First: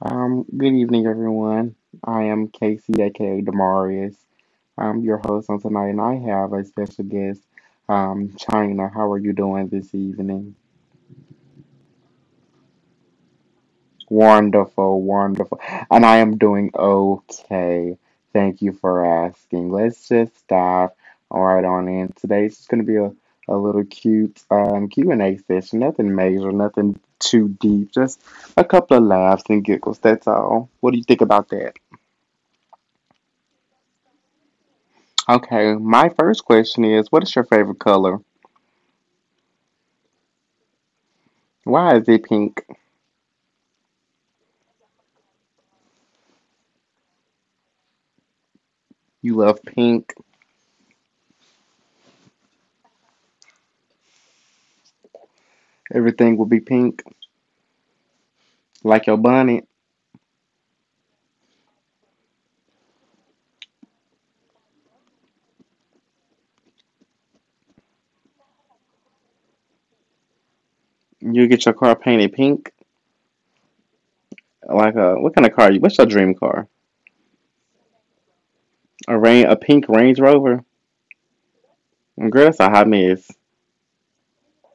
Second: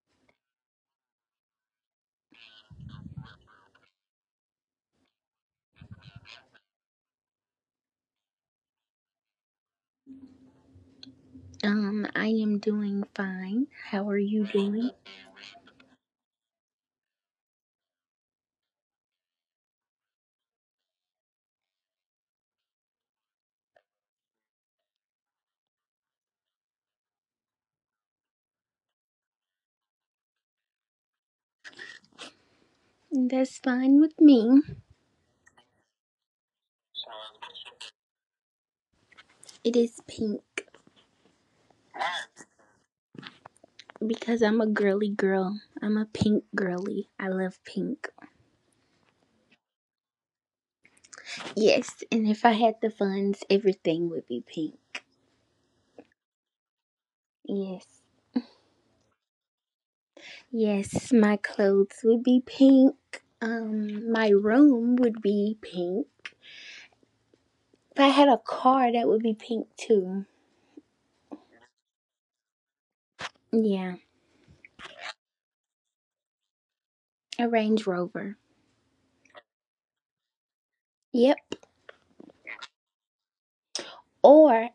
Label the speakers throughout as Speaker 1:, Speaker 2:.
Speaker 1: Good evening, everyone. I am Casey, aka Demarius. I'm your host on tonight, and I have a special guest, China. How are you doing this evening?
Speaker 2: I am doing fine. How are you doing?
Speaker 1: Wonderful, wonderful. And I am doing okay. Thank you for asking. Let's just dive right on in. Today's just going to be a little cute Q&A session. Nothing major, nothing too deep. Just a couple of laughs and giggles. That's all. What do you think about that?
Speaker 2: That's fine with me.
Speaker 1: Okay, my first question is, what is your favorite color?
Speaker 2: It is pink
Speaker 1: Why is it pink?
Speaker 2: because I'm a girly girl. I'm a pink girly. I love pink.
Speaker 1: You love pink.
Speaker 2: Yes, and if I had the funds, everything would be pink.
Speaker 1: Everything will be pink.
Speaker 2: Yes.
Speaker 1: Like your bonnet.
Speaker 2: Yes, my clothes would be pink. My room would be pink. If I had a car, that would be pink too.
Speaker 1: You get your car painted pink.
Speaker 2: Yeah,
Speaker 1: Like a what kind of car you what's your dream car?
Speaker 2: a Range Rover.
Speaker 1: A rain a pink Range Rover?
Speaker 2: Yep,
Speaker 1: Girl, that's a hot mess.
Speaker 2: or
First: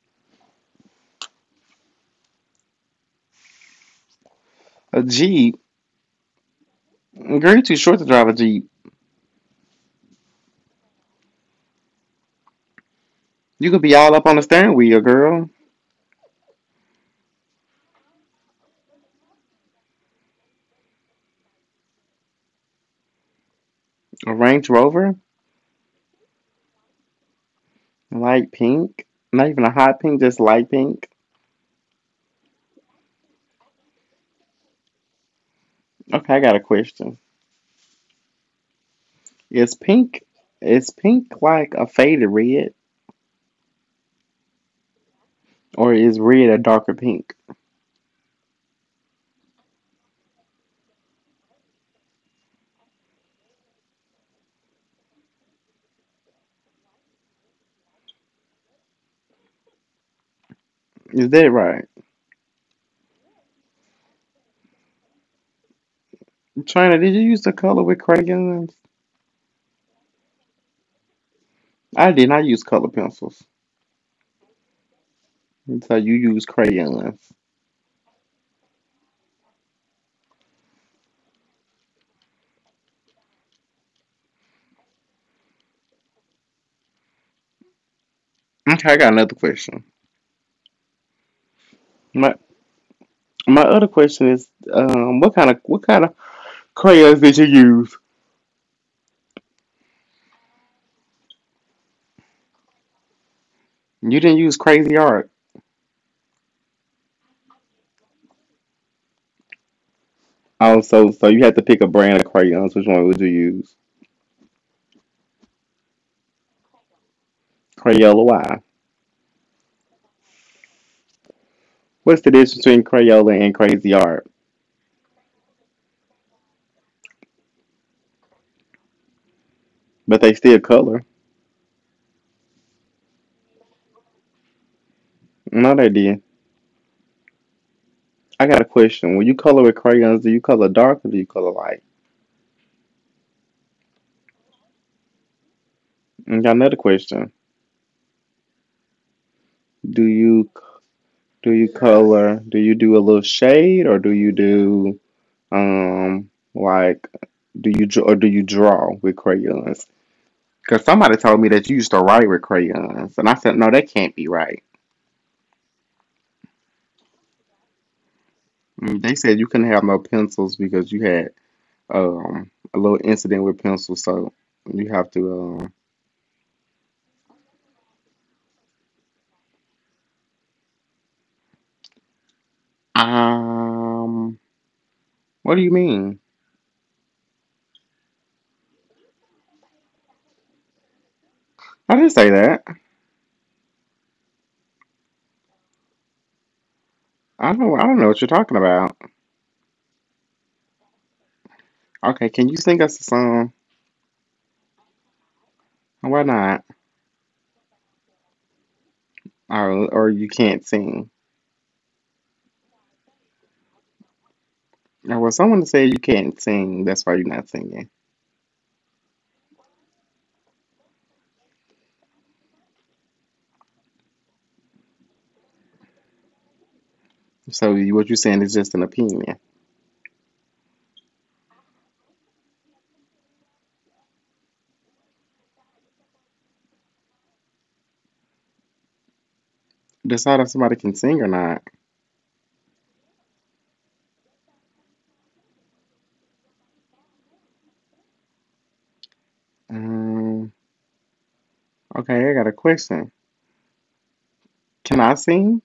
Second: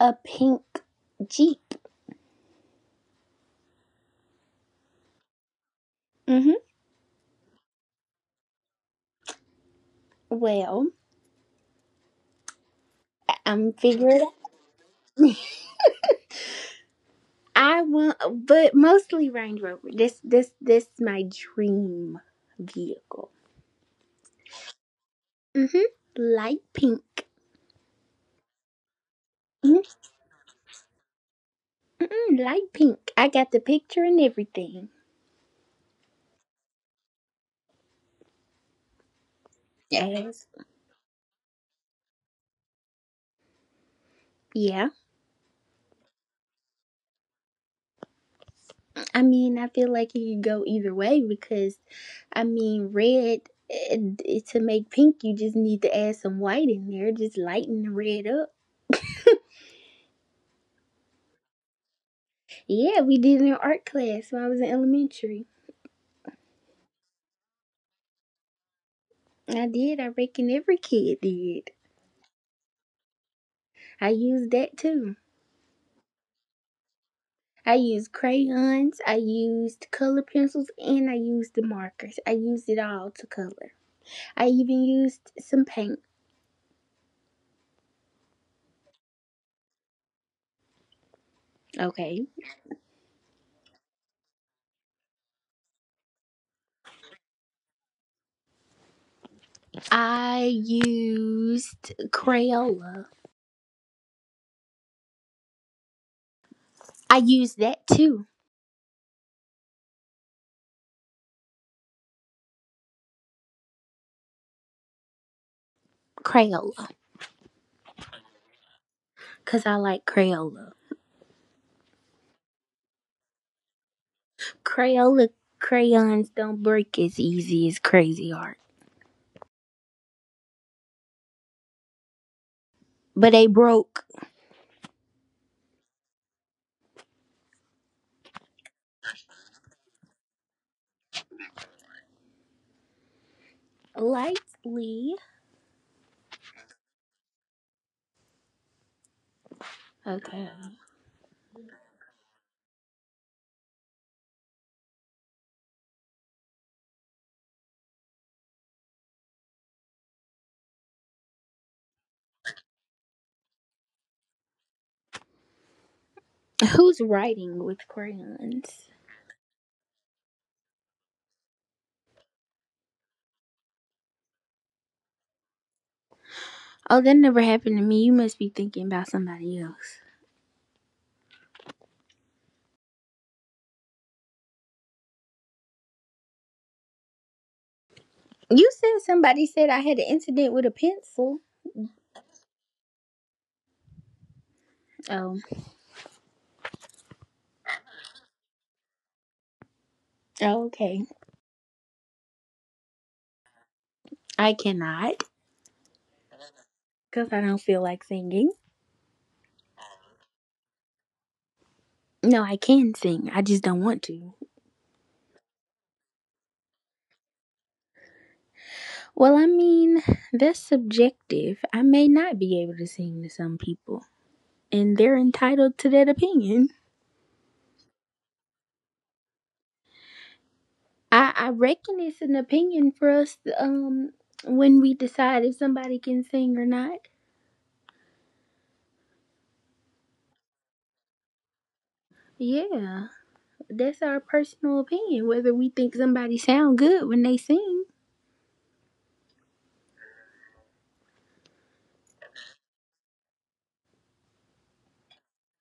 Speaker 2: a pink Jeep.
Speaker 1: A Jeep.
Speaker 2: Mm-hmm.
Speaker 1: Girl, you too short to drive a Jeep.
Speaker 2: Well,
Speaker 1: You
Speaker 2: I'm
Speaker 1: could be all
Speaker 2: figuring
Speaker 1: up on the steering wheel, girl.
Speaker 2: I want, but mostly Range Rover. This my dream vehicle.
Speaker 1: A Range Rover?
Speaker 2: Mhm. Light pink.
Speaker 1: Light pink. Not even a
Speaker 2: Mhm.
Speaker 1: hot pink, just light pink.
Speaker 2: Mm-mm, light pink. I got the picture and everything.
Speaker 1: Okay, I got a question. Is
Speaker 2: Yeah.
Speaker 1: pink
Speaker 2: As
Speaker 1: is pink like a faded red?
Speaker 2: yeah.
Speaker 1: Or is red a darker pink?
Speaker 2: I mean, I feel like it could go either way because I mean, red. eh, To make pink, you just need to add some white in there, just lighten the red up.
Speaker 1: Is that right?
Speaker 2: Yeah, we did it in art class when I was in elementary.
Speaker 1: China, did you use the color with crayons?
Speaker 2: I did. I reckon every kid did.
Speaker 1: I did not use color pencils.
Speaker 2: I used that too.
Speaker 1: So you use crayons.
Speaker 2: I used crayons, I used color pencils, and I used the markers. I used it all to color. I even used some paint.
Speaker 1: Okay, I got another question.
Speaker 2: Okay.
Speaker 1: My my other question is, what kind of crayons did you use?
Speaker 2: I used Crayola.
Speaker 1: You didn't use crazy art.
Speaker 2: I used that too.
Speaker 1: Oh, so you had to pick a brand of crayons. Which one would you use?
Speaker 2: Crayola.
Speaker 1: Crayola. Why?
Speaker 2: Because I like Crayola.
Speaker 1: What's the difference between Crayola and crazy art?
Speaker 2: Crayola crayons don't break as easy as crazy art.
Speaker 1: But they still color.
Speaker 2: But they broke
Speaker 1: No, they did. I got a question. When you color with crayons, do you color dark or do you color light?
Speaker 2: lightly.
Speaker 1: I got another question. Do
Speaker 2: Okay.
Speaker 1: you do you color? Do you do a little shade, or do you do like or do you draw with crayons? Because somebody told me that you used to write with crayons, and I said no, that can't be right.
Speaker 2: Who's writing with crayons?
Speaker 1: Mm, they said you couldn't have no pencils because you had a little incident with pencils, so you have to
Speaker 2: Oh, that never happened to me. You must be thinking about somebody else.
Speaker 1: um um. What do you mean?
Speaker 2: You said somebody said I had an incident with a pencil.
Speaker 1: I didn't say that.
Speaker 2: Oh,
Speaker 1: I don't know what you're talking about.
Speaker 2: oh, okay.
Speaker 1: Okay, can you sing us a song?
Speaker 2: I cannot
Speaker 1: Why not?
Speaker 2: because I don't feel like singing.
Speaker 1: Or you can't sing.
Speaker 2: No, I can sing. I just don't want to.
Speaker 1: Or well, someone said you can't sing. That's why you're not singing.
Speaker 2: Well, I mean, that's subjective. I may not be able to sing to some people, and they're entitled to that opinion.
Speaker 1: So you, what you're saying is just an opinion.
Speaker 2: I reckon it's an opinion for us when we decide if somebody can sing or not.
Speaker 1: Decide if somebody can sing or not.
Speaker 2: Yeah. That's our personal opinion whether we think somebody sound good when they sing.
Speaker 1: Um. Okay, I got a question. Can I sing?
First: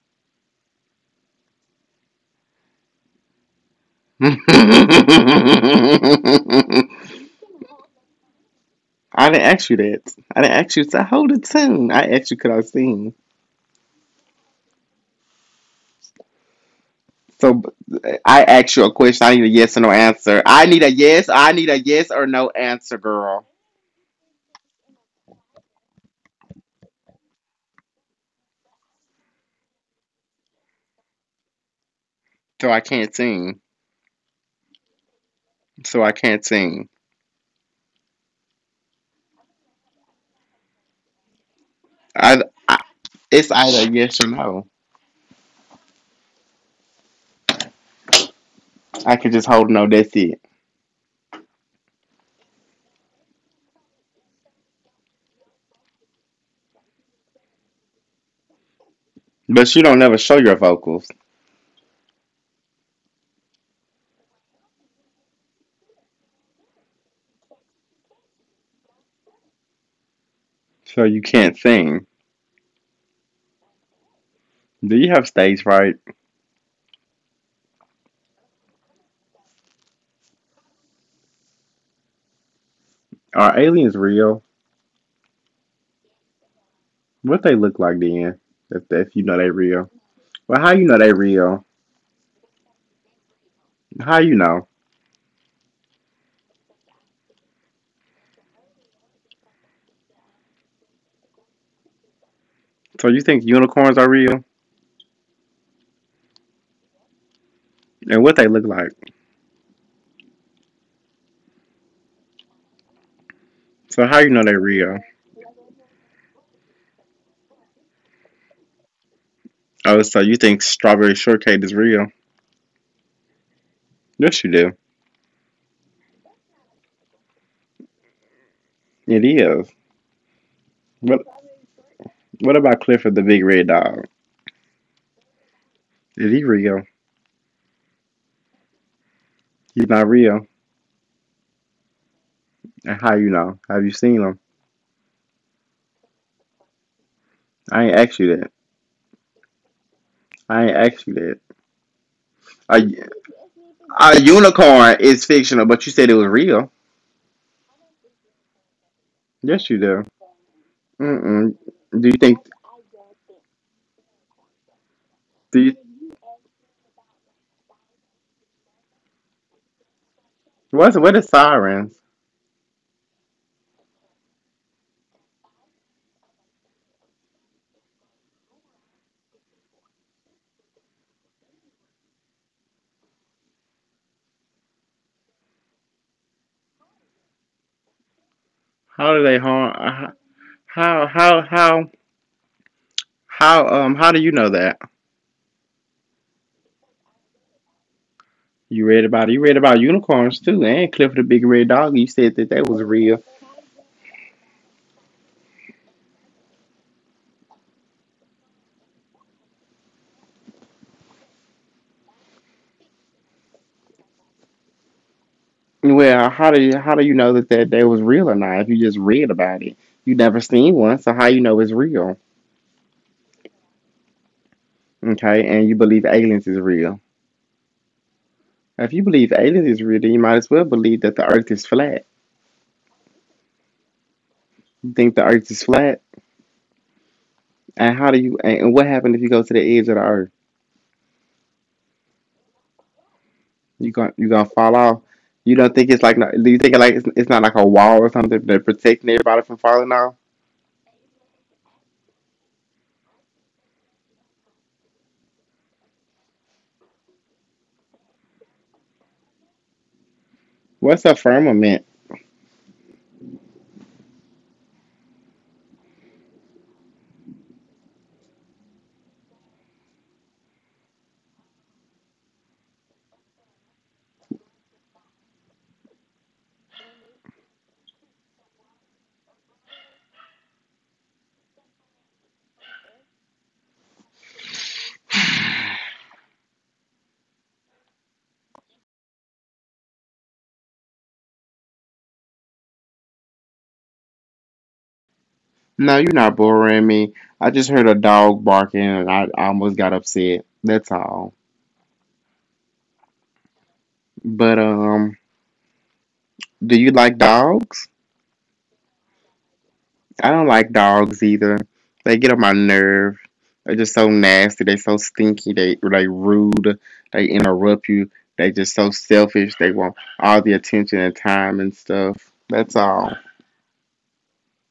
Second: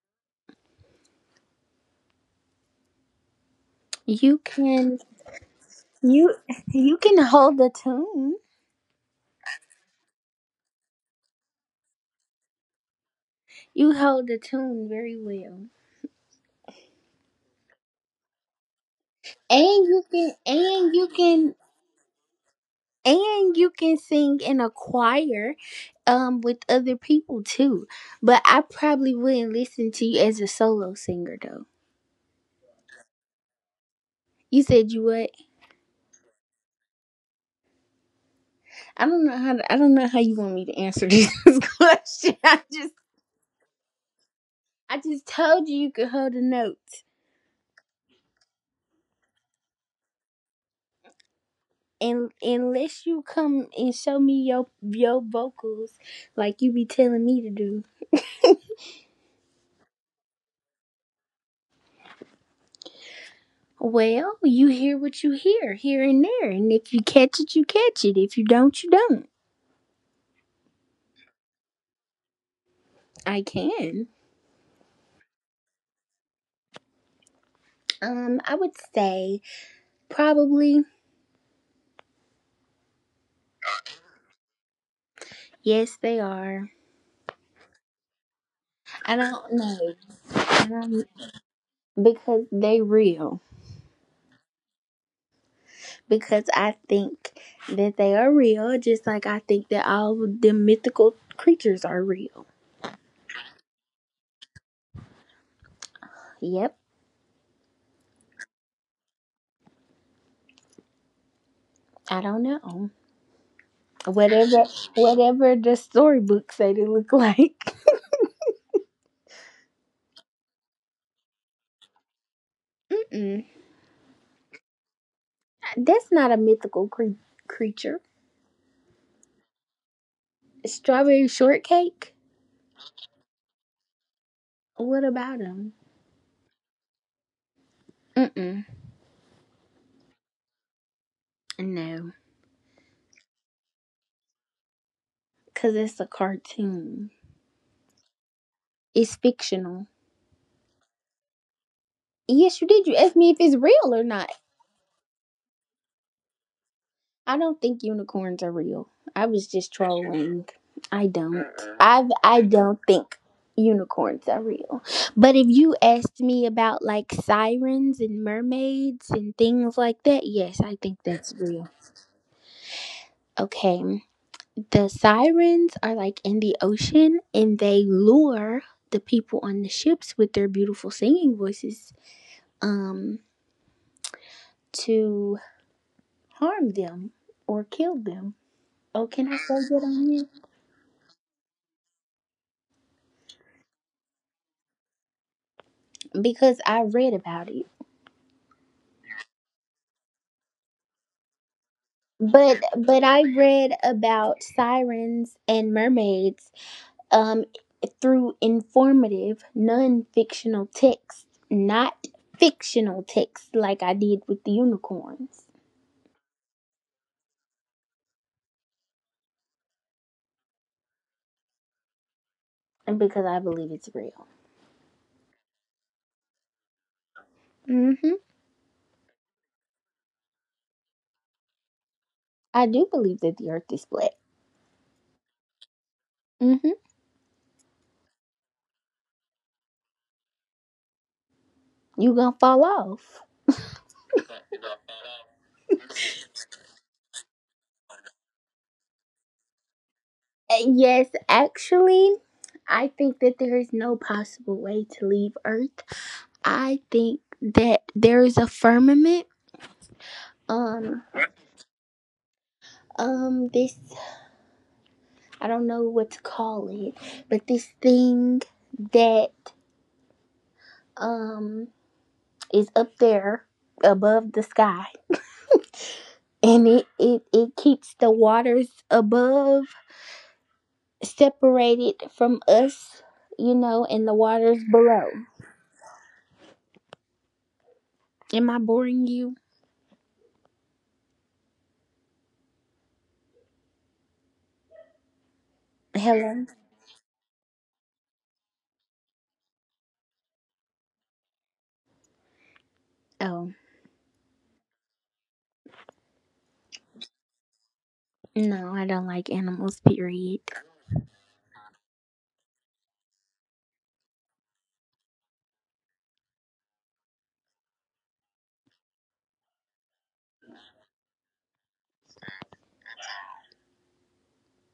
Speaker 2: You can,
Speaker 1: I
Speaker 2: you you can hold the tune.
Speaker 1: didn't ask you that. I didn't ask you to hold a tune. I asked you could I sing.
Speaker 2: You hold the tune very well.
Speaker 1: So I asked you a question. I need a yes or
Speaker 2: And
Speaker 1: no
Speaker 2: you can
Speaker 1: answer.
Speaker 2: and you
Speaker 1: I
Speaker 2: can
Speaker 1: need a yes or no answer, girl.
Speaker 2: and you can sing in a choir, with other people too, but I probably wouldn't listen to you as a solo singer though.
Speaker 1: So I can't sing.
Speaker 2: You said you what?
Speaker 1: So I can't sing.
Speaker 2: I don't know how to, I don't know how you want me to answer this question.
Speaker 1: I,
Speaker 2: i
Speaker 1: I,
Speaker 2: just
Speaker 1: it's either yes or no.
Speaker 2: i just told you you could hold the notes,
Speaker 1: I could just hold no. That's it.
Speaker 2: and unless you come and show me your vocals like you be telling me to do.
Speaker 1: But you don't never show your vocals,
Speaker 2: Well, you hear what you hear here and there, and if you catch it, you catch it. If you don't, you don't.
Speaker 1: so you can't sing.
Speaker 2: I can.
Speaker 1: Do you have stage fright?
Speaker 2: I would say probably
Speaker 1: Are aliens real?
Speaker 2: yes, they are.
Speaker 1: What they look like then?
Speaker 2: I
Speaker 1: If you know they
Speaker 2: don't
Speaker 1: real,
Speaker 2: know.
Speaker 1: well,
Speaker 2: I
Speaker 1: how you know
Speaker 2: don't-
Speaker 1: they real?
Speaker 2: Because they real.
Speaker 1: How you know?
Speaker 2: Because I think that they are real, just like I think that all the mythical creatures are real.
Speaker 1: So you think unicorns are real?
Speaker 2: Yep,
Speaker 1: And what they look like?
Speaker 2: I don't know.
Speaker 1: So how you know they
Speaker 2: whatever
Speaker 1: real?
Speaker 2: whatever the storybook say they look like.
Speaker 1: Oh, so you think strawberry shortcake is real?
Speaker 2: Mm-mm.
Speaker 1: Yes, you do.
Speaker 2: That's not a mythical creature.
Speaker 1: It is.
Speaker 2: Strawberry
Speaker 1: What
Speaker 2: shortcake.
Speaker 1: What about Clifford the Big Red Dog?
Speaker 2: What about him?
Speaker 1: Is he real?
Speaker 2: Mm-mm.
Speaker 1: He's not real.
Speaker 2: No,
Speaker 1: And how you know? Have you seen them?
Speaker 2: because it's a cartoon.
Speaker 1: I ain't asked you that.
Speaker 2: It's fictional.
Speaker 1: I ain't asked you that.
Speaker 2: Yes, you
Speaker 1: A,
Speaker 2: did. You asked me if it's real or
Speaker 1: a
Speaker 2: not.
Speaker 1: unicorn is fictional, but you said it was real.
Speaker 2: I don't think unicorns are real. I was
Speaker 1: Yes,
Speaker 2: just
Speaker 1: you do.
Speaker 2: trolling. I don't.
Speaker 1: Mm-mm. Do
Speaker 2: I've
Speaker 1: you think?
Speaker 2: I don't think unicorns are real. But if
Speaker 1: Do
Speaker 2: you
Speaker 1: you?
Speaker 2: asked me about like sirens and mermaids and things like that, yes, I
Speaker 1: What's
Speaker 2: think
Speaker 1: what is
Speaker 2: that's real.
Speaker 1: sirens?
Speaker 2: Okay. The sirens are like in the ocean and they lure the people on the ships with their beautiful singing voices um to harm them or kill them. Oh,
Speaker 1: How do
Speaker 2: can I
Speaker 1: they
Speaker 2: say
Speaker 1: harm?
Speaker 2: that on here?
Speaker 1: How how how how do you know that?
Speaker 2: Because I read about it.
Speaker 1: You read about it. You read about unicorns too, and Clifford the Big Red Dog. You said that
Speaker 2: But
Speaker 1: they was
Speaker 2: but I
Speaker 1: real.
Speaker 2: read about sirens and mermaids um through informative non-fictional texts, not fictional texts like I did with the unicorns,
Speaker 1: Well, how do you know that that they was real or not? If you just read about it, you never seen one, so how you know it's real?
Speaker 2: and because I believe it's real.
Speaker 1: Okay, and you believe aliens is real.
Speaker 2: Mhm.
Speaker 1: If you believe aliens is real, then you might as well believe that the Earth is flat.
Speaker 2: I do believe that the earth is flat.
Speaker 1: You think the Earth is flat,
Speaker 2: Mhm.
Speaker 1: and how do you? And what happened if you go to the edge of the Earth?
Speaker 2: You going to fall off.
Speaker 1: You going you gonna fall off? You don't think it's like? No- do you think it like it's not like a wall or something that protecting everybody from falling off?
Speaker 2: Yes, actually, I think that there is no possible way to leave earth. I think that there is a firmament um
Speaker 1: What's a firmament?
Speaker 2: this I don't know what to call it, but this thing that um is up there above the sky, and it keeps the waters above separated from us, you know, and the waters below. Am I boring you?
Speaker 1: No, you're not
Speaker 2: Hello?
Speaker 1: boring me. I just heard a dog barking, and I almost got upset. That's all.
Speaker 2: Oh.
Speaker 1: But do you like dogs?
Speaker 2: No, I don't like animals,
Speaker 1: I
Speaker 2: period.
Speaker 1: don't like dogs either. They get on my nerve. They're just so nasty. They so stinky. They rude. They interrupt you. They just so selfish. They want all the attention and time and stuff. That's all.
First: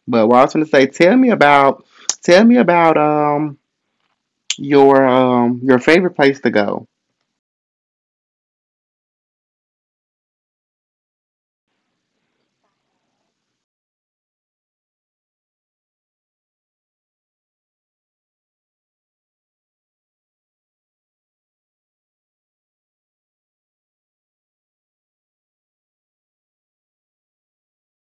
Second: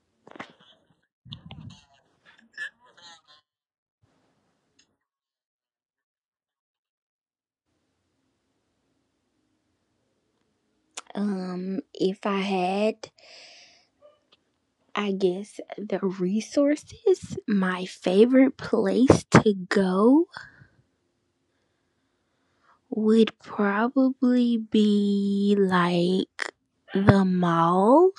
Speaker 1: But what I was gonna say, tell me about your favorite place to go.
Speaker 2: If I had, I guess, the resources, my favorite place to go would probably be like the mall.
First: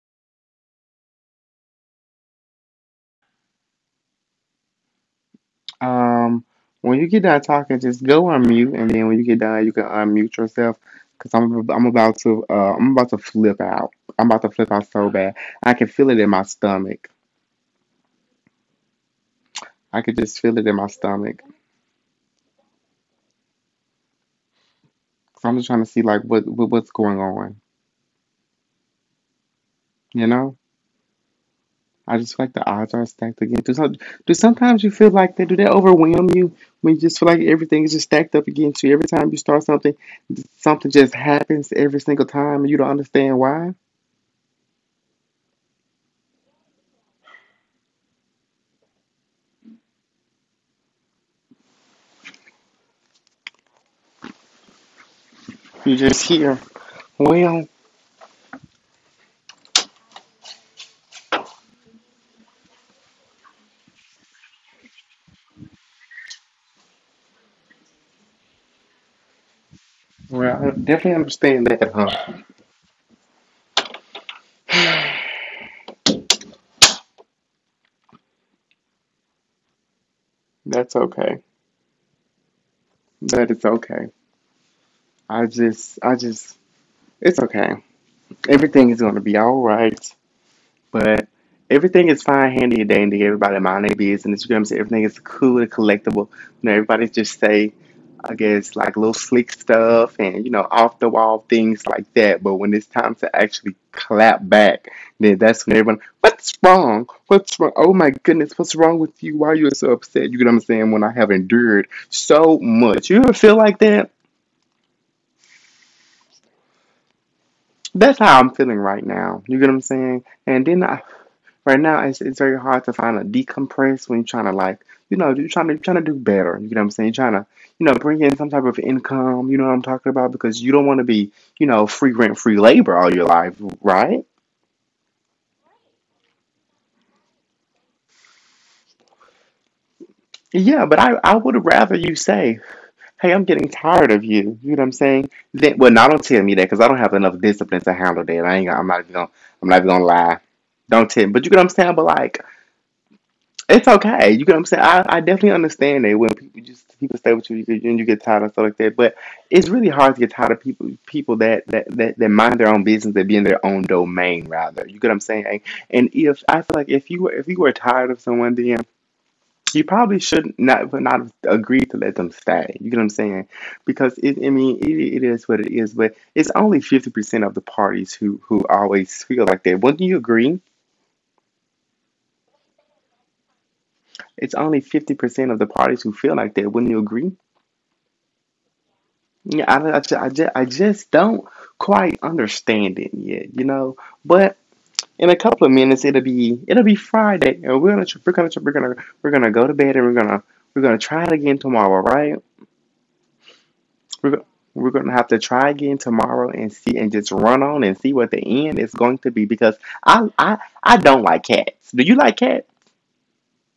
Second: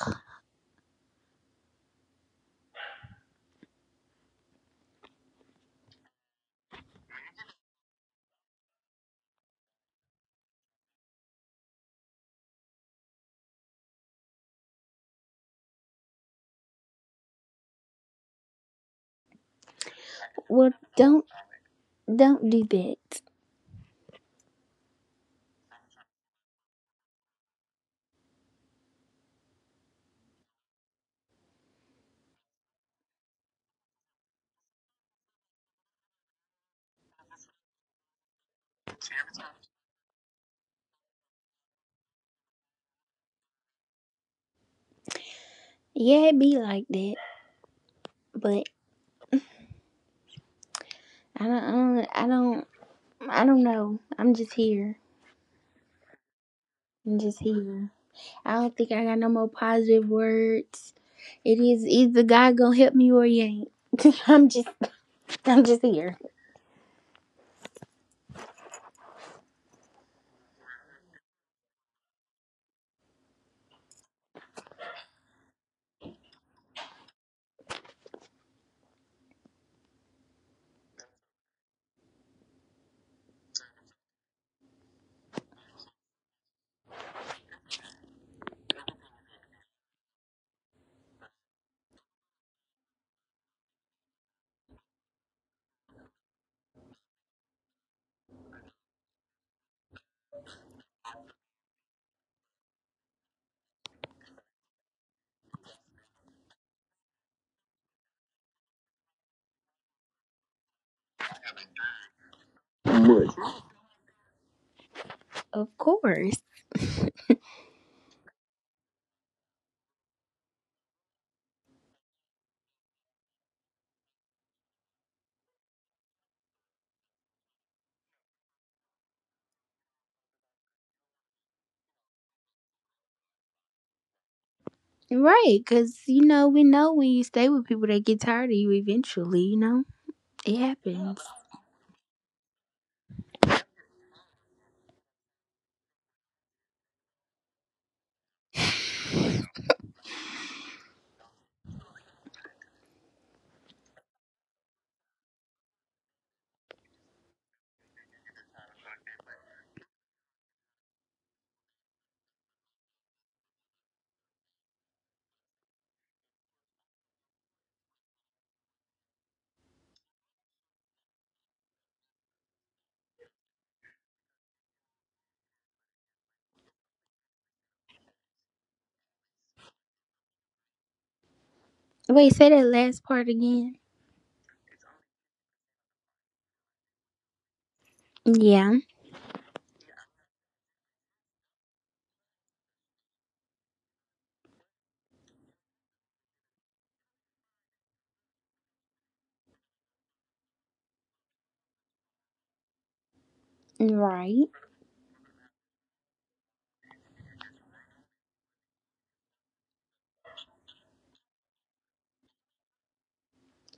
Speaker 1: Um, when you get done talking, just go on mute, and then when you get done, you can unmute yourself. Cause I'm about to I'm about to flip out. I'm about to flip out so bad. I can feel it in my stomach. I could just feel it
Speaker 2: Well,
Speaker 1: in my
Speaker 2: don't
Speaker 1: stomach.
Speaker 2: don't do that.
Speaker 1: Cause I'm just trying to see like what what's going on. You know, I just feel like the odds are stacked again. Do sometimes you feel like that? Do they overwhelm you when you just feel like everything is just stacked up against you? Every time you start something, something just happens every single time, and you don't understand why.
Speaker 2: Yeah, it be like that, but I don't, I don't, I don't know. I'm just here.
Speaker 1: You just hear
Speaker 2: I'm just
Speaker 1: well.
Speaker 2: here. I don't think I got no more positive words. It is either God gonna help me or he ain't. I'm just, I'm just here.
Speaker 1: Well, I definitely understand that, huh? That's okay. That is okay. I just, I just, it's okay. Everything is going to be all right. But everything is fine, handy, and dandy. Everybody mind their business. You know what I'm saying? Everything is cool and collectible. You know, everybody just safe. I guess like little slick stuff and you know off the wall things like that. But when it's time to actually clap back, then that's when everyone, what's wrong? What's wrong? Oh my goodness, what's wrong with you? Why are you so upset? You get what I'm saying? When I have endured so much, you ever feel like that?
Speaker 2: Of course.
Speaker 1: That's how I'm feeling right now. You get what I'm saying? And then I right now, it's very hard to find a decompress when you're trying to like, you know, you're trying to do better. You know what I'm saying? You're trying to, you know, bring in some type of income. You know what I'm talking about? Because you don't want to be, you know, free rent, free labor all your life, right?
Speaker 2: Right, because, you know, we know when you stay with people, they get tired of you eventually, you know? It
Speaker 1: Yeah, but I,
Speaker 2: happens.
Speaker 1: I would rather you say, hey, I'm getting tired of you. You know what I'm saying? Then, well, now don't tell me that because I don't have enough discipline to handle that. I ain't. I'm not even gonna. I'm not even gonna lie. Don't tell me. But you get what I'm saying? But like. It's okay. You get what I'm saying? I definitely understand that when people stay with you, and you get tired of stuff like that. But it's really hard to get tired of people that that mind their own business, that be in their own domain rather. You get what I'm saying? And if I feel like if you were tired of someone, then you probably should not would not agree to let them stay. You get what I'm saying? Because I mean, it is what it is. But it's only 50% of the parties who always feel like that. Wouldn't you agree?
Speaker 2: Wait, say that last part again.
Speaker 1: It's only 50% of the parties who feel like that. Wouldn't you agree?
Speaker 2: Yeah,
Speaker 1: Yeah, I just don't quite understand it yet, you know. But in a couple of minutes, it'll be Friday, and we're gonna go to bed, and we're gonna try it again tomorrow, right? We're
Speaker 2: right.
Speaker 1: go- we're gonna have to try again tomorrow and see and just run on and see what the end is going to be because I don't like cats. Do you like cats?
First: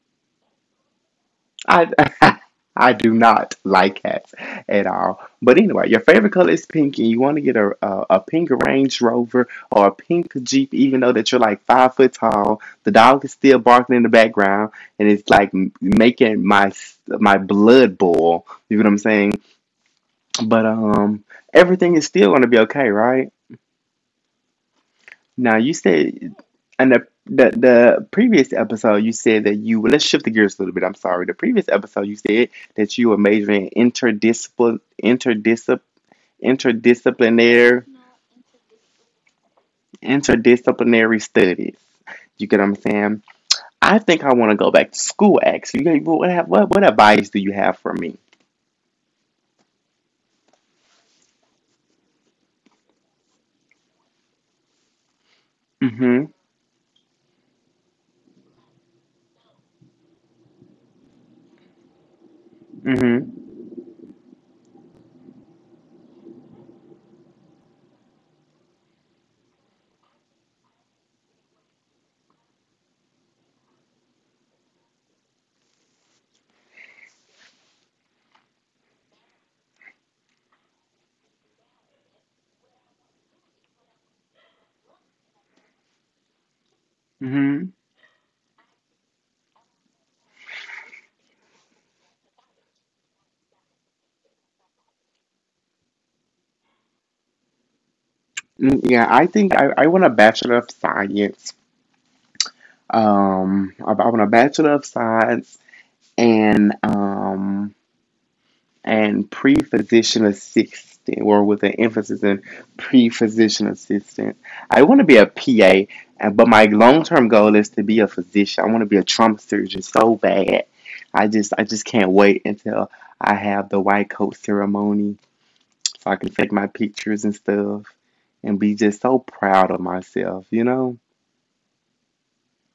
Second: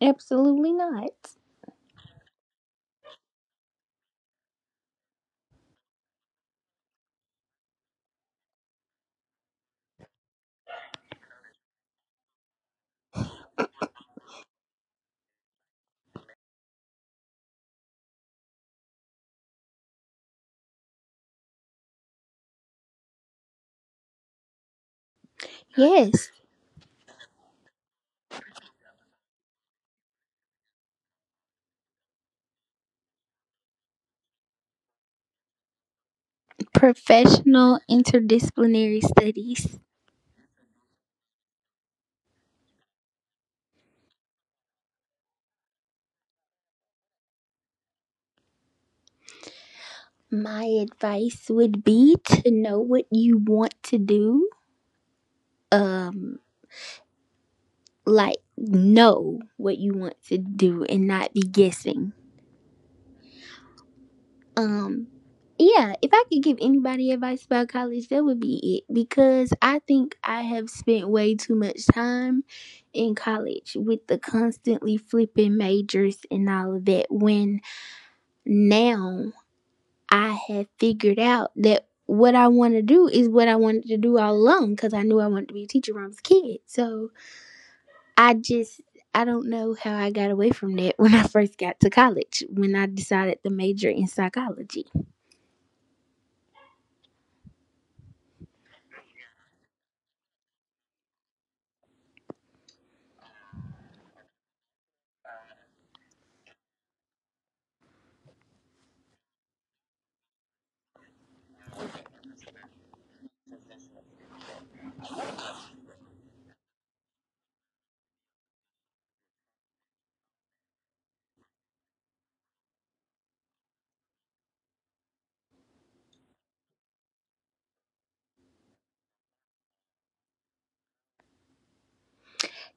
Speaker 2: Absolutely not.
Speaker 1: I I do not like cats at all. But anyway, your favorite color is pink, and you want to get a a pink Range Rover or a pink Jeep, even though that you're like 5 foot tall. The dog is still barking in the background, and it's like making my blood boil. You know what I'm saying? But everything is still gonna be okay, right? Now you
Speaker 2: Yes,
Speaker 1: said, in the previous episode you said that let's shift the gears a little bit. I'm sorry. The previous episode you said that you were majoring in
Speaker 2: professional
Speaker 1: interdisciplinary,
Speaker 2: interdisciplinary studies.
Speaker 1: interdisciplinary studies. You get what I'm saying? I think I want to go back to school. Actually, You got- what have- what advice do you have for me?
Speaker 2: My advice would be to know what you want to do.
Speaker 1: Mm-hmm.
Speaker 2: Um, like, know what you want to do and not be guessing.
Speaker 1: Mm-hmm.
Speaker 2: Um, yeah, if I could give anybody advice about college, that would be it because I think I have spent way too much time in college with the constantly flipping majors and all of that when now I have figured out that what I want to do is what I wanted to do all along because I knew I wanted to be a teacher when I was a kid. So
Speaker 1: Mm-hmm.
Speaker 2: I just, I don't know how I got away from that when I first got to college when I decided to major in psychology.
Speaker 1: Mm, yeah, I think I want a bachelor of science. I want a bachelor of science and um and pre-physician assistant, or with an emphasis in pre-physician assistant. I want to be a PA, but my long-term goal is to be a physician. I want to be a trauma surgeon so bad. I just can't wait until I have the white coat ceremony so I can take my pictures and stuff and be just so proud of myself, you know?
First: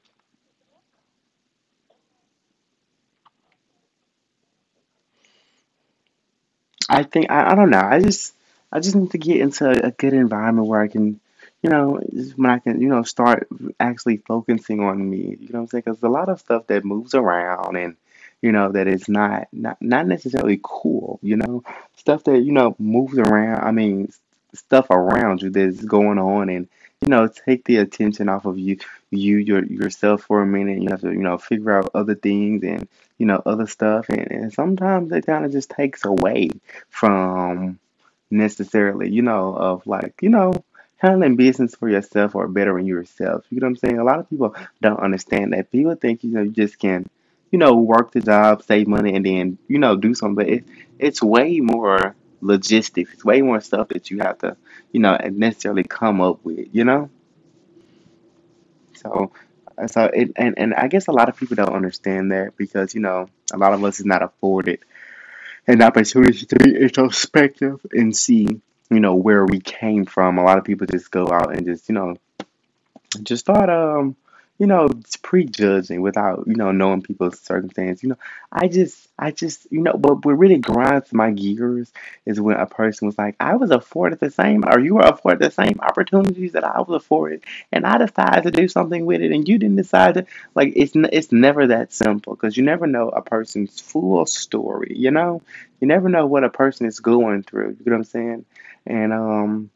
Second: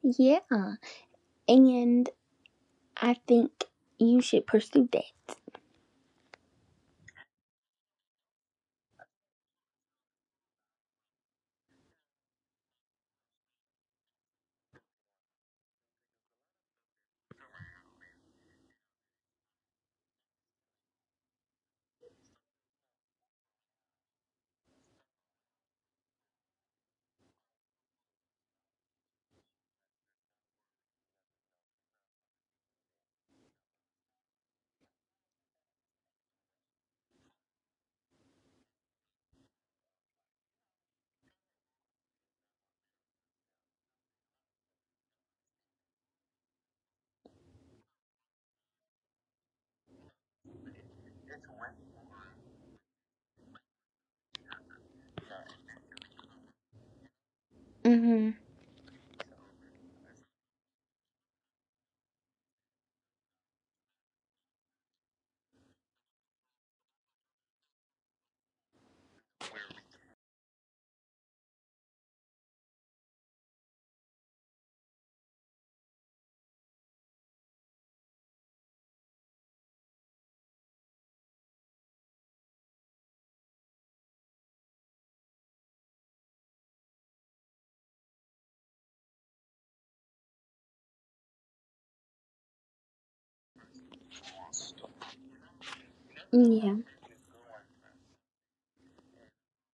Speaker 2: Yeah, and I think you should pursue that.
Speaker 1: I think I don't know. I just need to get into a good environment where I can, you know, when I can, you know, start actually focusing on me. You know what I'm saying? Because a lot of stuff that moves around and you know that is not necessarily cool. You know, stuff that you know moves around. I mean, stuff around you that's going on and. You know, take the attention off of you, yourself for a minute. You have to, you know, figure out other things and you know other stuff, and sometimes it kind of just takes away from necessarily, you know, of like, you know, handling business for yourself or bettering yourself. You know what I'm saying? A lot of people don't understand that. People think, you know, you just can, you know, work the job, save money, and then, you know, do something. But it's way more logistics. It's way more stuff that you have to, you know, necessarily come up with, you know?
Speaker 2: Hmm.
Speaker 1: So, and I guess a lot of people don't understand that because, you know, a lot of us is not afforded an opportunity to be introspective and see, you know, where we came from. A lot of people just go out and just, you know, just start you know prejudging without you know knowing people's circumstance, you know? I just you know, but what really grinds my gears is when a person was like, I was afforded the same, or you were afforded the same opportunities that I was afforded, and I decided to do something with it and you didn't decide to, like it's never that simple because you never know a person's full story, you know? You never know what a
Speaker 2: Yeah.
Speaker 1: person is going through, you know what I'm saying? And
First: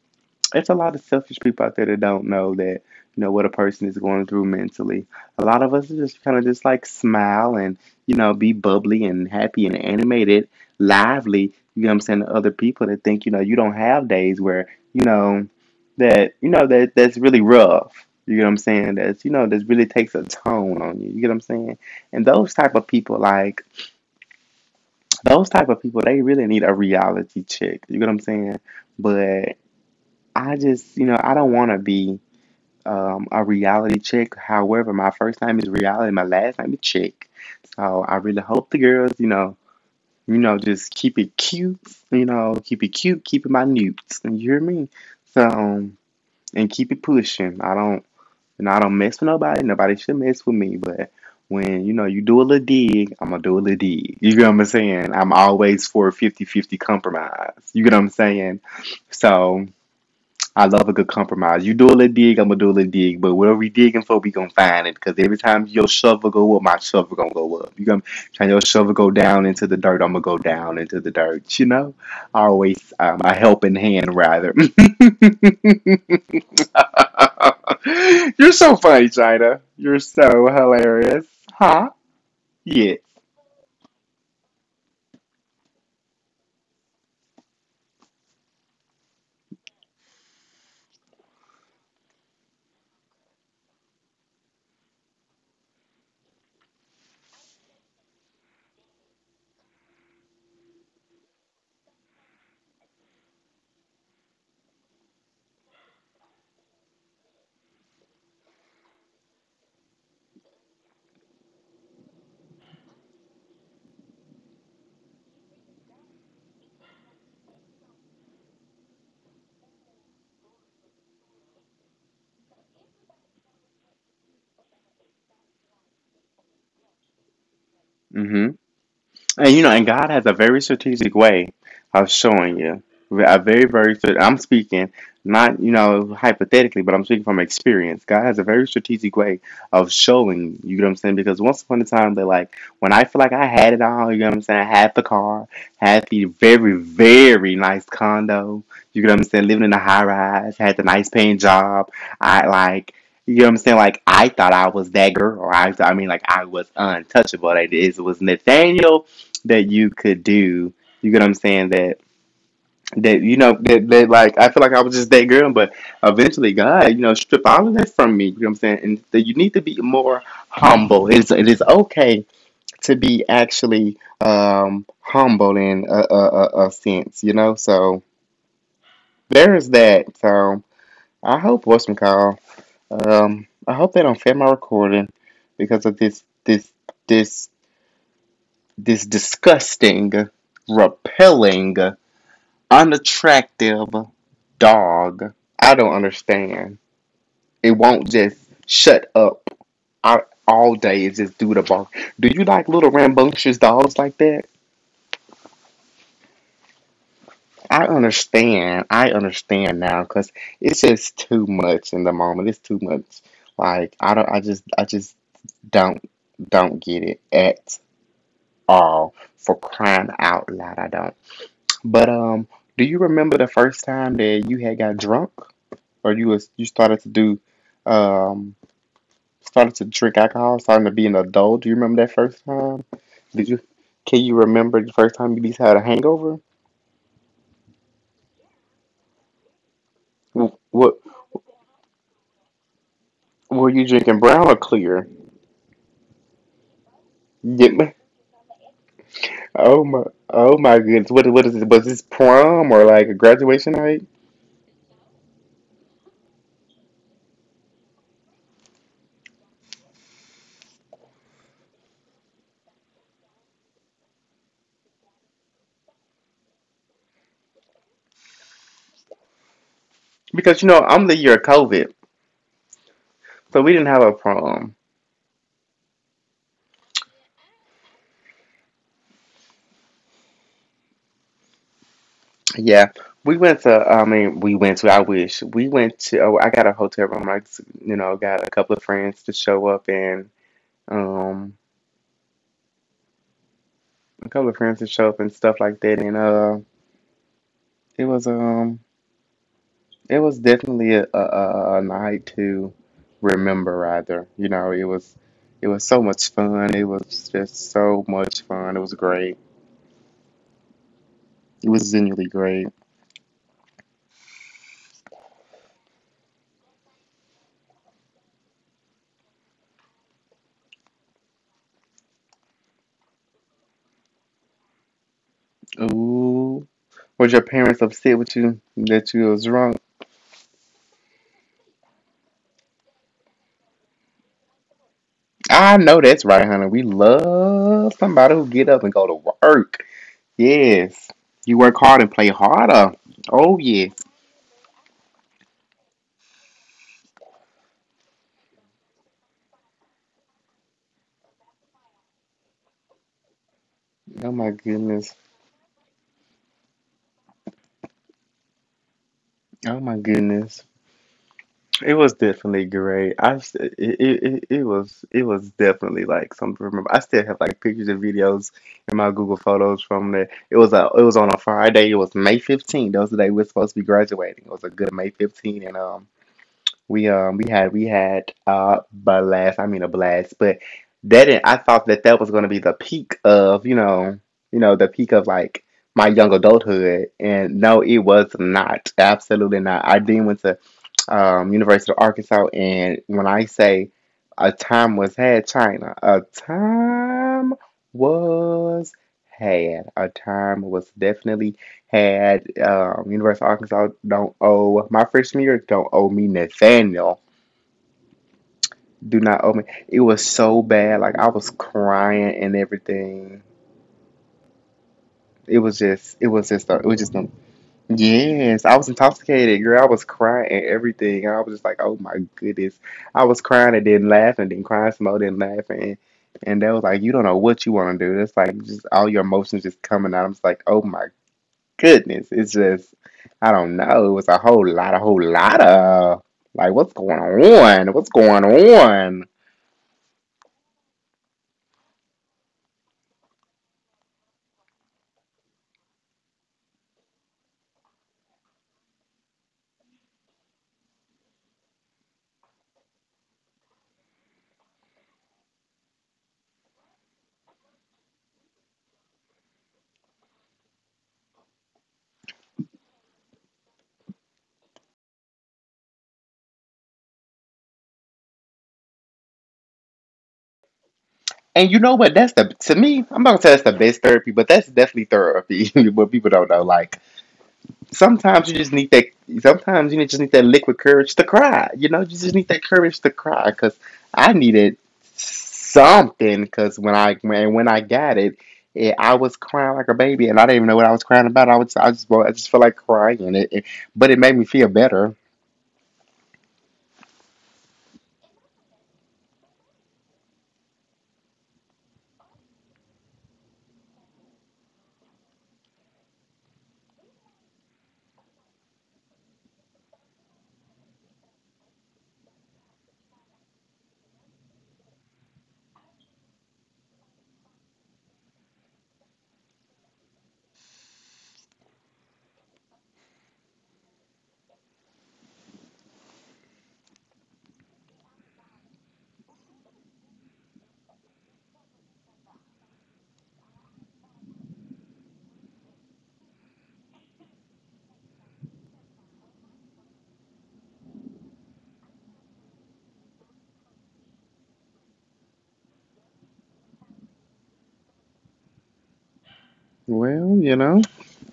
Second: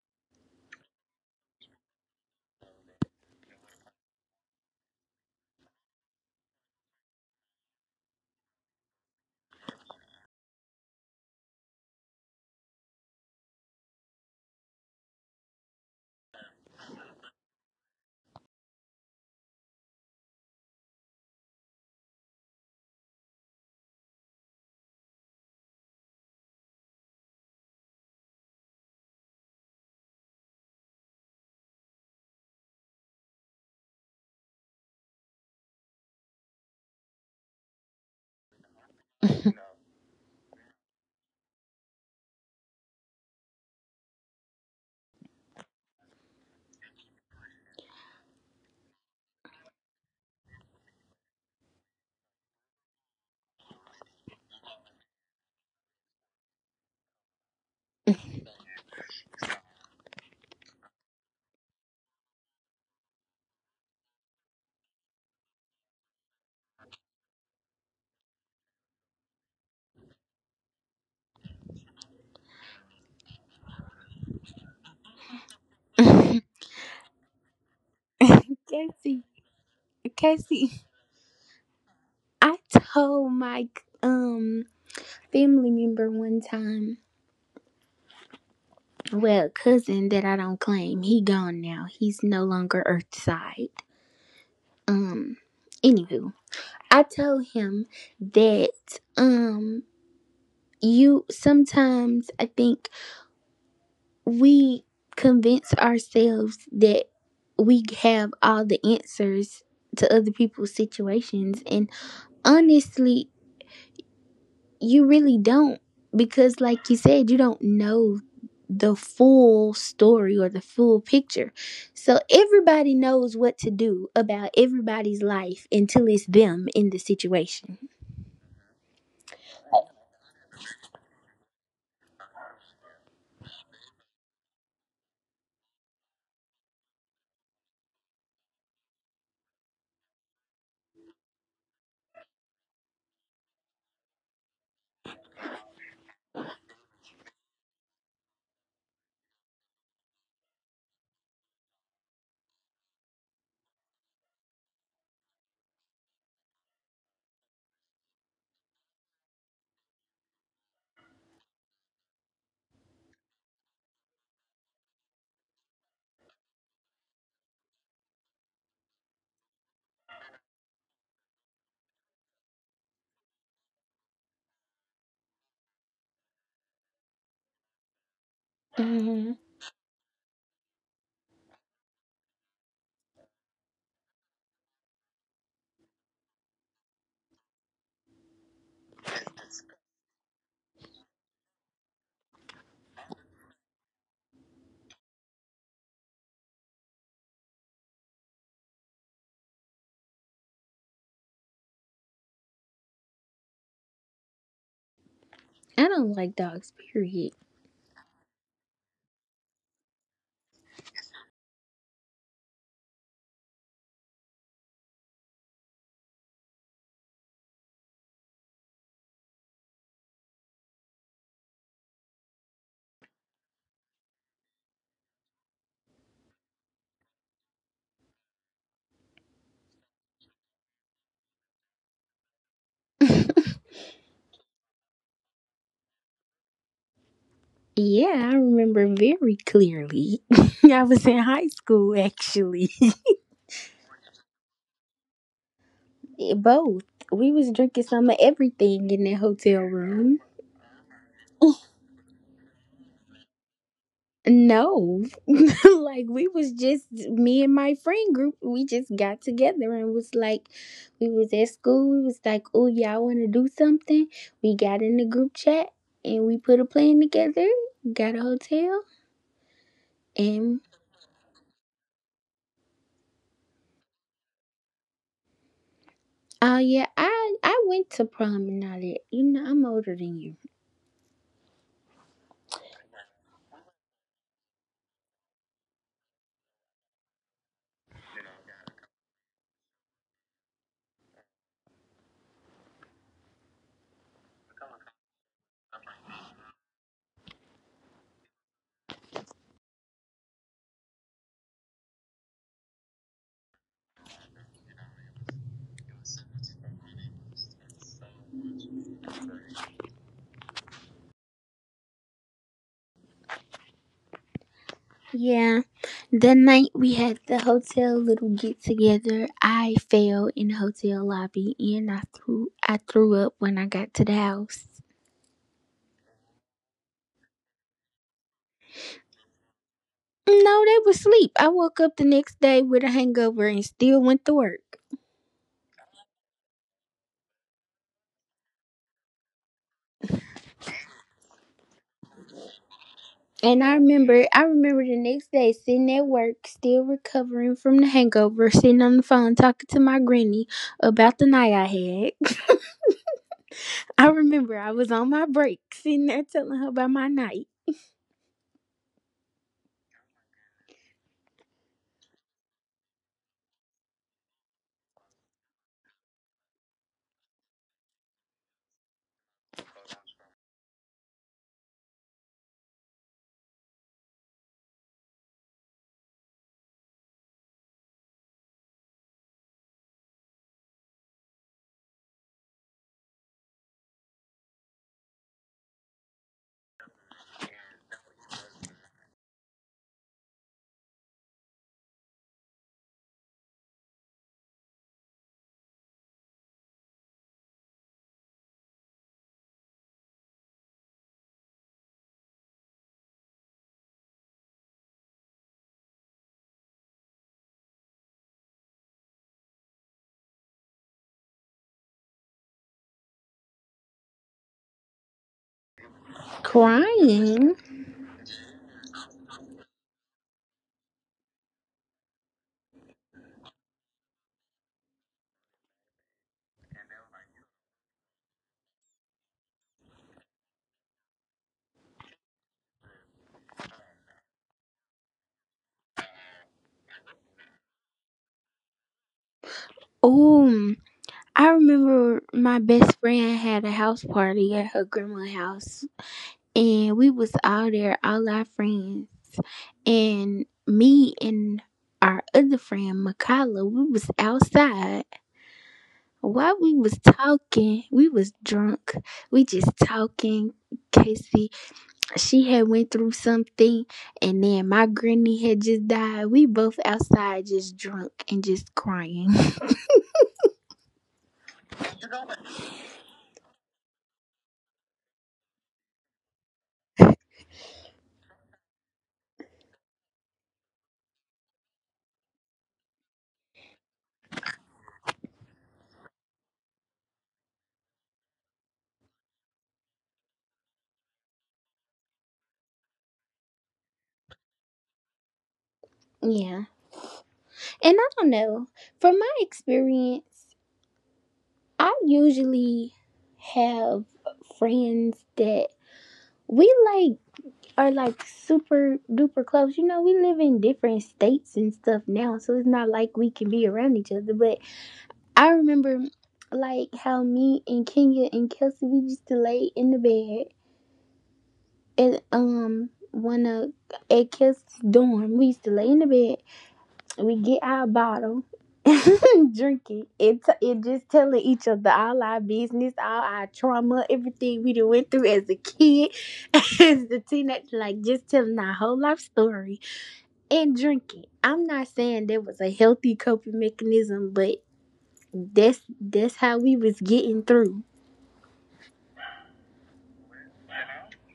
Speaker 1: it's a lot of selfish people out there that don't know that, you know, what a person is going through mentally. A lot of us are just kind of just like smile and, you know, be bubbly and happy and animated, lively. You know what I'm saying, to other people that think, you know, you don't have days where, you know, that, you know, that that's really rough. You know what I'm saying? That's, you know, that really takes a tone on you. You get what I'm saying? And those type of people, like those type of people, they really need a reality check. You get what I'm saying? But I just, you know, I don't want to be a reality check. However, my first name is reality, my last name is check. So I really hope the girls, you know, just keep it cute, you know, keep it cute, keep it minute. You hear me? So and keep it pushing. I don't, you know, I don't mess with nobody. Nobody should mess with me. But when you know you do a little dig, I'm gonna do a little dig. You get what I'm saying? I'm always for a 50-50 compromise. You get what I'm saying? So. I love a good compromise. You do a little dig, I'm gonna do a little dig, but whatever we digging for, we gonna find it. Cause every time your shovel go up, my shovel gonna go up. You gonna try your shovel go down into the dirt, I'm gonna go down into the dirt. You know, I always my helping hand rather. You're so funny,
Speaker 2: Casey,
Speaker 1: China. You're so
Speaker 2: Casey.
Speaker 1: hilarious, huh?
Speaker 2: I
Speaker 1: Yeah.
Speaker 2: told my um family member one time, well, cousin that I don't claim, he gone now. He's no longer Earthside. Um, anywho, I told him that you sometimes I think we convince ourselves that we have all the answers to other people's situations, and honestly you really don't because like you said you don't know the full story or the full picture, so everybody knows what to do about everybody's life until it's them in the situation.
Speaker 1: Mhm. And you know, and God has a very strategic way of showing you. A very, very, I'm speaking not, you know, hypothetically, but I'm speaking from experience. God has a very strategic way of showing, you know what I'm saying? Because once upon a time, they're like, when I feel like I had it all, you know what I'm saying? I had the car, had the very, very nice condo, you know what I'm saying? Living in a high rise, had the nice paying job. I like, you know what I'm saying? Like, I thought I was that girl. I mean, like, I was untouchable. Like, it was Nathaniel that you could do. You get what I'm saying? That that you know that, that like I feel like I was just that girl, but eventually God, you know, strip all of that from me. You know what I'm saying? And that you need to be more humble. It's it is okay to be actually humble in a, sense, you know. So
Speaker 2: Hmm.
Speaker 1: there is that. So I hope what's my call. I hope they don't fail my recording because of this this disgusting, repelling, unattractive dog. I don't understand. It won't just shut up. I, all day. It's just do the bark. Do you like little rambunctious dogs like that?
Speaker 2: I don't like dogs, period.
Speaker 1: I understand. I understand now because it's just too much in the moment. It's too much. Like I don't. I just. I just don't. Don't get it at all. For crying out loud, I don't. But do you remember the first time that you had got drunk? Or you was you started to do um started to drink alcohol, starting to be an adult. Do you remember that first time? Did you can you remember the first time you just had a hangover?
Speaker 2: Yeah, I remember very clearly. I
Speaker 1: What
Speaker 2: was in high school actually.
Speaker 1: were you drinking, brown or clear?
Speaker 2: Both. We was
Speaker 1: Yeah,
Speaker 2: drinking some of everything in that hotel
Speaker 1: oh my,
Speaker 2: room.
Speaker 1: oh my goodness. What is it? Was this prom or like a graduation night?
Speaker 2: No. Like we was just me and my friend group, we just got together and was like we was at school, we was like, "Oh, y'all want to do something?" We got in the group chat and we put a plan together, got a hotel, and
Speaker 1: Because you know, I'm the year of COVID, so we didn't have a prom.
Speaker 2: oh yeah, I went to prom and all that. You know, I'm older than you.
Speaker 1: Yeah. We went to, I mean, we went to, I wish, we went to, oh, I got a hotel room. I, you know, got a couple of friends to show up and. um a couple of friends to show up and stuff like that, and it was um it was definitely a night to remember rather, you know. It was it was so much fun. It was just so much fun. It was great. It was genuinely great.
Speaker 2: Yeah. The night we had the hotel little get together, I fell in the hotel lobby and I threw up when I got to the house.
Speaker 1: Ooh, was your parents upset with you that you was drunk?
Speaker 2: No, they were asleep. I woke up the next day with a hangover and still went to work.
Speaker 1: I know that's right, honey. We love somebody who get up and go to work. Yes. You work hard and play harder. Oh
Speaker 2: And I
Speaker 1: yeah.
Speaker 2: remember I remember the next day sitting at work, still recovering from the hangover, sitting on the phone talking to my granny about the night I had. I
Speaker 1: Oh my
Speaker 2: remember I was
Speaker 1: goodness.
Speaker 2: on my break, sitting there telling her about my night.
Speaker 1: Oh my goodness. It was definitely great. It was definitely like something to remember. I still have like pictures and videos in my Google Photos from that. It was a it was on a Friday. It was May 15th. That was the day we are supposed to be graduating. It was a good May 15th, and we had blast. I mean a blast, but that didn't— I thought that that was going to be the peak of, you know, the peak of like my young adulthood, and no, it was not. Absolutely not. I then went to University of Arkansas. And when I say a time was had, China, a time was had. A time was definitely had. University of Arkansas don't owe my freshman year. Don't owe me Nathaniel. Do not owe me. It was so bad. Like I was crying and everything. It was just. It was just. A, it was just a—
Speaker 2: Crying.
Speaker 1: Yes, I was intoxicated, girl. I was crying and everything. I was just like, oh my goodness. I was crying and then laughing, then crying some more, then laughing. And they was like, you don't know what you want to do. It's like just all your emotions just coming out. I'm just like, oh my goodness. It's just, I don't know. It was a whole lot of like, what's going on? What's going on?
Speaker 2: Oh. I remember my best friend had a house party at her grandma's house, and we was all there, all our friends, and me and our other friend Makala, we was outside. While we was talking, we was drunk. We just talking. Casey, she had went through something, and then my granny had just died. We both outside, just drunk and just crying.
Speaker 1: And you know what? That's the— to me, I'm not gonna say that's the best therapy, but that's definitely therapy. What people don't know, like, sometimes you just need that. Sometimes you just need that liquid courage to cry. You know, you just need that courage to cry. Because I needed something. Because when when I got it, it, I was crying like a baby, and I didn't even know what I was crying about. I just felt like crying, but it made me feel better.
Speaker 2: Yeah. And I don't know. From my experience, I usually have friends that we like are like super duper close. You know, we live in different states and stuff now, so it's not like we can be around each other. But I remember like how me and Kenya and Kelsey we used to lay in the bed and one of at Kelsey's dorm. We used to lay in the bed we get our bottle, drink it, and just telling each other all our business, all our trauma, everything we done went through as a kid, as a teenager, like just telling our whole life story and drinking. I'm not saying that was a healthy coping mechanism, but that's how we was getting through.
Speaker 1: Well, you know.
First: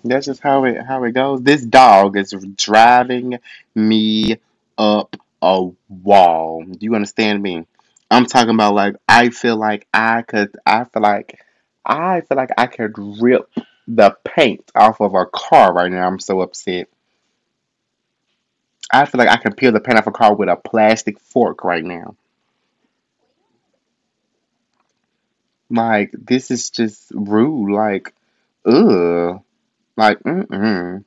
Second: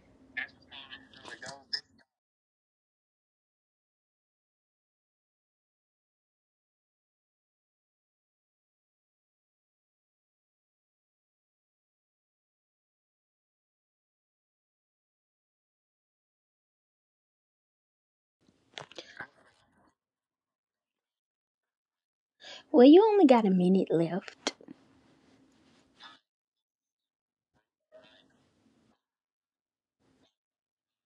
Speaker 1: That's just how it goes. This dog is driving me up a wall. Do you understand me? I'm talking about like I feel like I could I feel like I feel like I could rip the paint off of a car right now. I'm so upset. I feel like I can peel the paint off a car with a plastic fork right now.
Speaker 2: Well, you only got a minute left.
Speaker 1: Like this is just rude. Like ugh. Like.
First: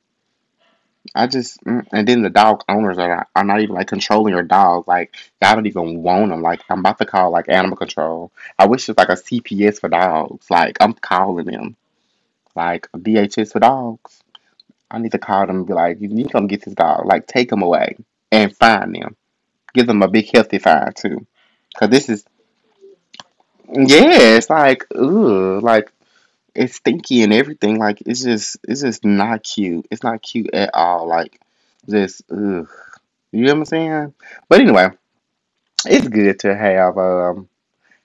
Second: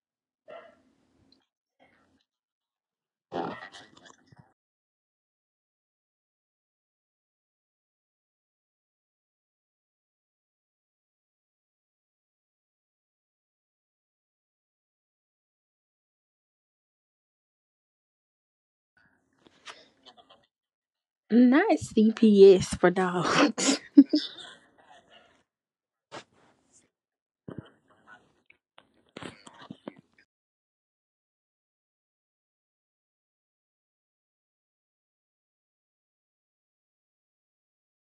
Speaker 1: I just and then the dog owners are not even like controlling your dog. Like I don't even want them. Like I'm about to call like animal control. I wish it's like a CPS for dogs. Like I'm calling them. Like a DHS for dogs. I need to call them and be like, you need to come get this dog. Like take them away and find them. Give them a big healthy fine too.
Speaker 2: Not
Speaker 1: Cause this is
Speaker 2: CPS for dogs.
Speaker 1: yeah. It's like ugh. Like it's stinky and everything. Like it's just not cute. It's not cute at all. Like just ugh. You know what I'm saying? But anyway, it's good to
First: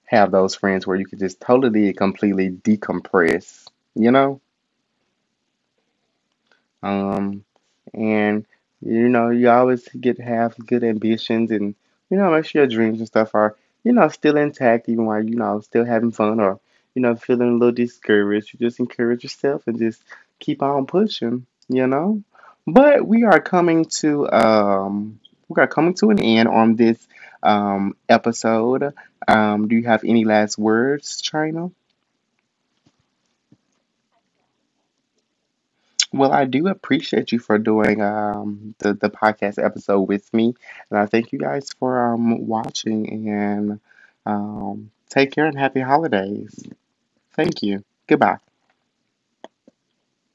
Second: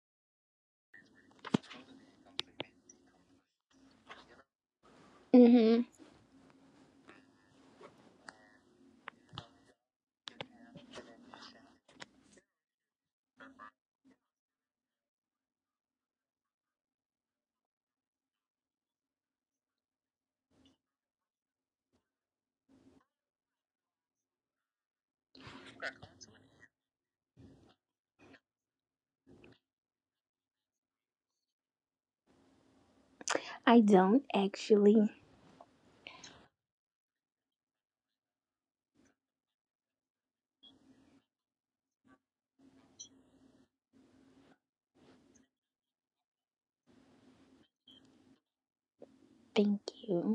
Speaker 1: have those friends where you can just totally completely decompress, you know?
Speaker 2: Hmm.
Speaker 1: Um, and you know, you always get have good ambitions, and you know, make sure your dreams and stuff are, you know, still intact even while, you know, still having fun or, you know, feeling a little discouraged. You just encourage yourself and just keep on pushing, you know? But we are coming to we are coming to an end on this episode. Do you have any last words, China?
Speaker 2: I don't actually.
Speaker 1: Well, I do appreciate you for doing the podcast episode with me, and I thank you guys for watching. And take care and happy holidays. Thank you. Goodbye.
Speaker 2: Thank you.